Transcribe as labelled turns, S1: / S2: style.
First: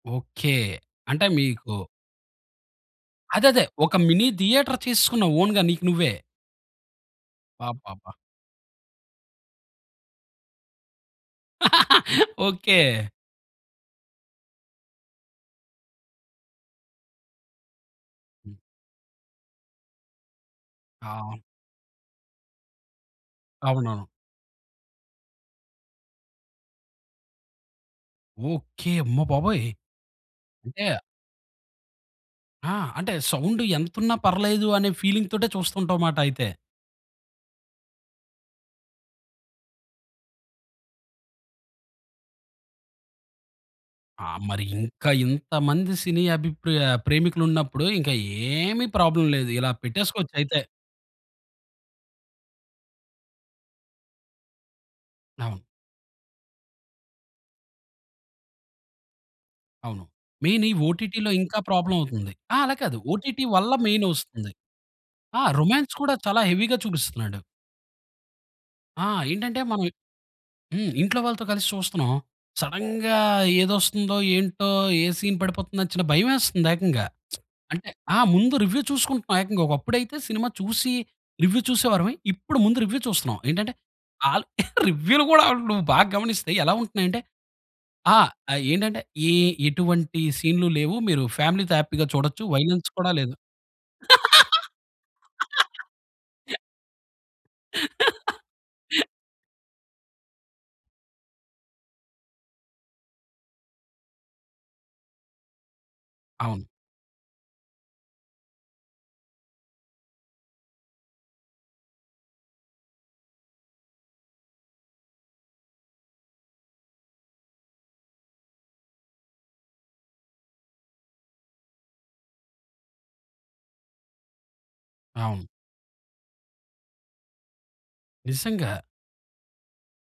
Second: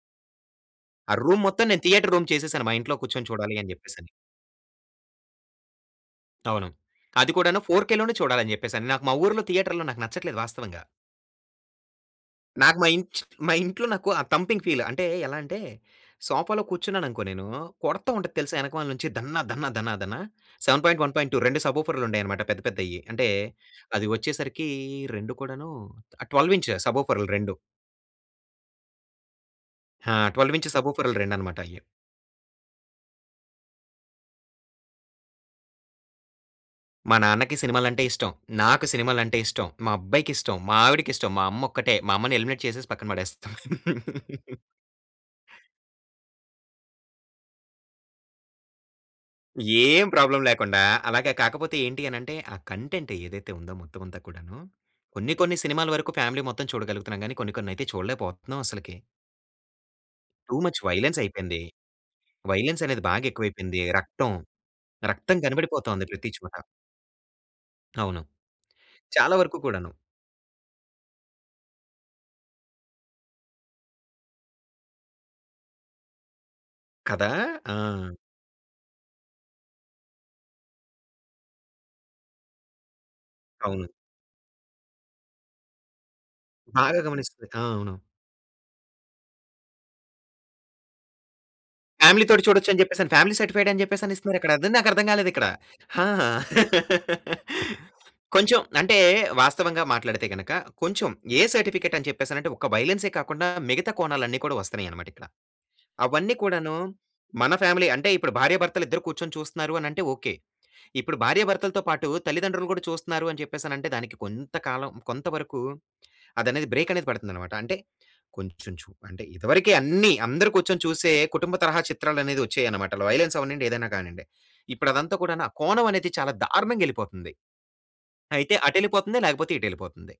S1: Okay.
S2: ఆ
S1: అంటే
S2: room మొత్తం,
S1: మీకు
S2: నేను థియేటర్ రూమ్ చేసేసాను మా ఇంట్లో కూర్చొని
S1: అదదే.
S2: చూడాలని
S1: ఒక
S2: చెప్పేసని.
S1: మినీ థియేటర్ చేసుకున్న‌వు ఓన్‌గా నీకు నువ్వే.
S2: అవును. అది కూడాను 4కే
S1: అబ్బబ్బా!
S2: లోనే చూడాలని చెప్పేసని. నాకు మా ఊర్లో థియేటర్‌లో నాకు నచ్చట్లేదు వాస్తవంగా.
S1: ఓకే.
S2: నాకు మా మా ఇంట్లో నాకు ఆ థంపింగ్ ఫీల్. అంటే ఎలా అంటే, సోఫాలో కూర్చున్నాననుకో నేను కొడతా ఉంటది తెలుసా? వెనకామల నుంచి దన్న, దన్న, దన్న, దన్న 7.1.2
S1: ఆ!
S2: 2 సబోఫెర్లు ఉండాయన్నమాట పెద్ద పెద్దయి. అంటే
S1: అవునవును.
S2: అది వచ్చేసరికి రెండు కూడాను 12 ఇంచ్ సబోఫెర్లు 2.
S1: ఓకే. అమ్మ బాబోయ్!
S2: ఆ! 12 ఇంచ్
S1: అంటే
S2: సబోఫెర్లు రేండనమాటయి.
S1: ఆ! అంటే సౌండు ఎంతున్నా పర్లేదు అనే, ఫీలింగ్‌తోటే చూస్తుంటా‌వుమాట అయితే!
S2: మా నాన్నకి సినిమాలంటే ఇష్టం, నాకు సినిమాలంటే ఇష్టం, మా అబ్బాయికిష్టం, మా ఆవిడకిష్టం, మా అమ్మ ఒక్కటే, మా అమ్మని ఎలిమినేట్ చేసేసి పక్కన పడేస్తాం.
S1: ఆ! మరి ఇంకా ఇంతమంది సినీ అభిప్రా ప్రేమికులున్నప్పుడు, ఇంకా ఏమి ప్రాబ్లమ్ లేదు. ఇలా
S2: ఏం ప్రాబ్లమ్
S1: పెట్టేసుకోచ్చయితే.
S2: లేకుండా అలాగే కాకపోతే ఏంటి అనేంటే, ఆ కంటెంట్ ఏదైతే ఉందో మొత్తం అంతా కూడాను కొన్ని కొన్ని
S1: అవును.
S2: సినిమాల వరకు ఫ్యామిలీ మొత్తం చూడగలుగుతున్నాం గానీ, కొన్ని కొన్నయితే చూడలేకపోతున్నాం అసలకి.
S1: అవును.
S2: టూ
S1: మెయిన్ ఈ
S2: ముచ్ వయలెన్స్
S1: ఓ‌టీటీలో ఇంకా
S2: అయిపోయింది.
S1: ప్రాబ్లమ్ అవుతుంది. అలా
S2: వయలెన్స్
S1: కాదు
S2: అనేది బాగా
S1: ఓ‌టీటీ వల్ల
S2: ఎక్కువైపోయింది.
S1: మెయిన్
S2: రక్తం,
S1: వస్తుంది.
S2: రక్తం
S1: ఆ! రొమాన్స్
S2: కనపడిపోతుంది
S1: కూడా
S2: ప్రతి
S1: చాలా
S2: చోట.
S1: హెవీగా చూపిస్తున్నాడు.
S2: అవును.
S1: ఆ!
S2: చాలా వరకు
S1: ఏంటంటే మనం
S2: కూడాను.
S1: హ్మ్. ఇంట్లో వాళ్ళతో కలిసి చూస్తున్నాం. సడెన్‌గా ఏది వస్తుందో, ఏంటో, ఏ సీన్ పడిపోతుందో చిన భయమేస్తుందేకంగా.
S2: కదా!
S1: అంటే
S2: ఆ!
S1: ఆ ముందు రివ్యూ చూసుకుంటున్నాం ఏకంగా. ఒకప్పుడైతే సినిమా చూసి రివ్యూ చూసేవార‌ము. ఇప్పుడు ముందు రివ్యూ చూస్తున్నాం. ఏంటంటే
S2: అవును.
S1: అల్ రివ్యూలు కూడా నువ్వు బాగా గమనిస్తే ఎలా
S2: బాగా
S1: ఉంటున్నాయంటే,
S2: గమనిస్తది. ఆ! అవును.
S1: ఆ ఏంటంటే, ఏ ఎటువంటి సీన్లు లేవు మీరు ఫ్యామిలీ‌తో హ్యాపీగా
S2: ఫ్యామిలీతోటి
S1: చూడొచ్చు
S2: చూడొచ్చని
S1: వయలెన్స్
S2: చెప్పేస‌న్ని
S1: కూడా లేదు.
S2: ఫ్యామిలీ సర్టిఫైడని చెప్పేస‌నేసి ఇస్తున్నారక్కడ. అదే నాకర్థం కాలేదిక్కడ. ఆ! కొంచెం అంటే వాస్తవంగా మాట్లాడితే గనుక, కొంచెం ఏ సర్టిఫికేటని చెప్పేసనంటే, ఒక వయలెన్సే కాకుండా, మిగతా కోణాలన్ని కూడా వస్తున్నాయన్నమాటిక్కడ. అవన్నీ
S1: అవును.
S2: కూడాను మన ఫ్యామిలీ అంటే ఇప్పుడు భార్య భర్తలిద్దరు కూర్చొని చూస్తున్నారు అనంటే ఓకే. ఇప్పుడు భార్య భర్తలతో పాటు, తల్లిదండ్రులు కూడా చూస్తున్నారు, అని చెప్పేసనంటే దానికి కొంత కాలం కొంత వరకు అది అనేది బ్రేకనేది పడుతుందన్నమాట. అంటే కొంచెం చు అంటే ఇదివరకే అన్ని అందరు కూర్చొని చూసే కుటుంబ తరహా చిత్రాలు అనేవచ్చాయన్నమాట. వయలెన్స్ అవ్వనివ్వండి ఏదైనా కానివ్వండి. ఇప్పుడు అదంతా
S1: అవును.
S2: కూడనా ఆ కోణం అనేది చాలా దారుణంగా ఎళ్ళిపోతుంది. అయితే
S1: నిజంగా.
S2: అటెళ్ళిపోతుంది, లేకపోతే ఇటెళ్ళిపోతుంది.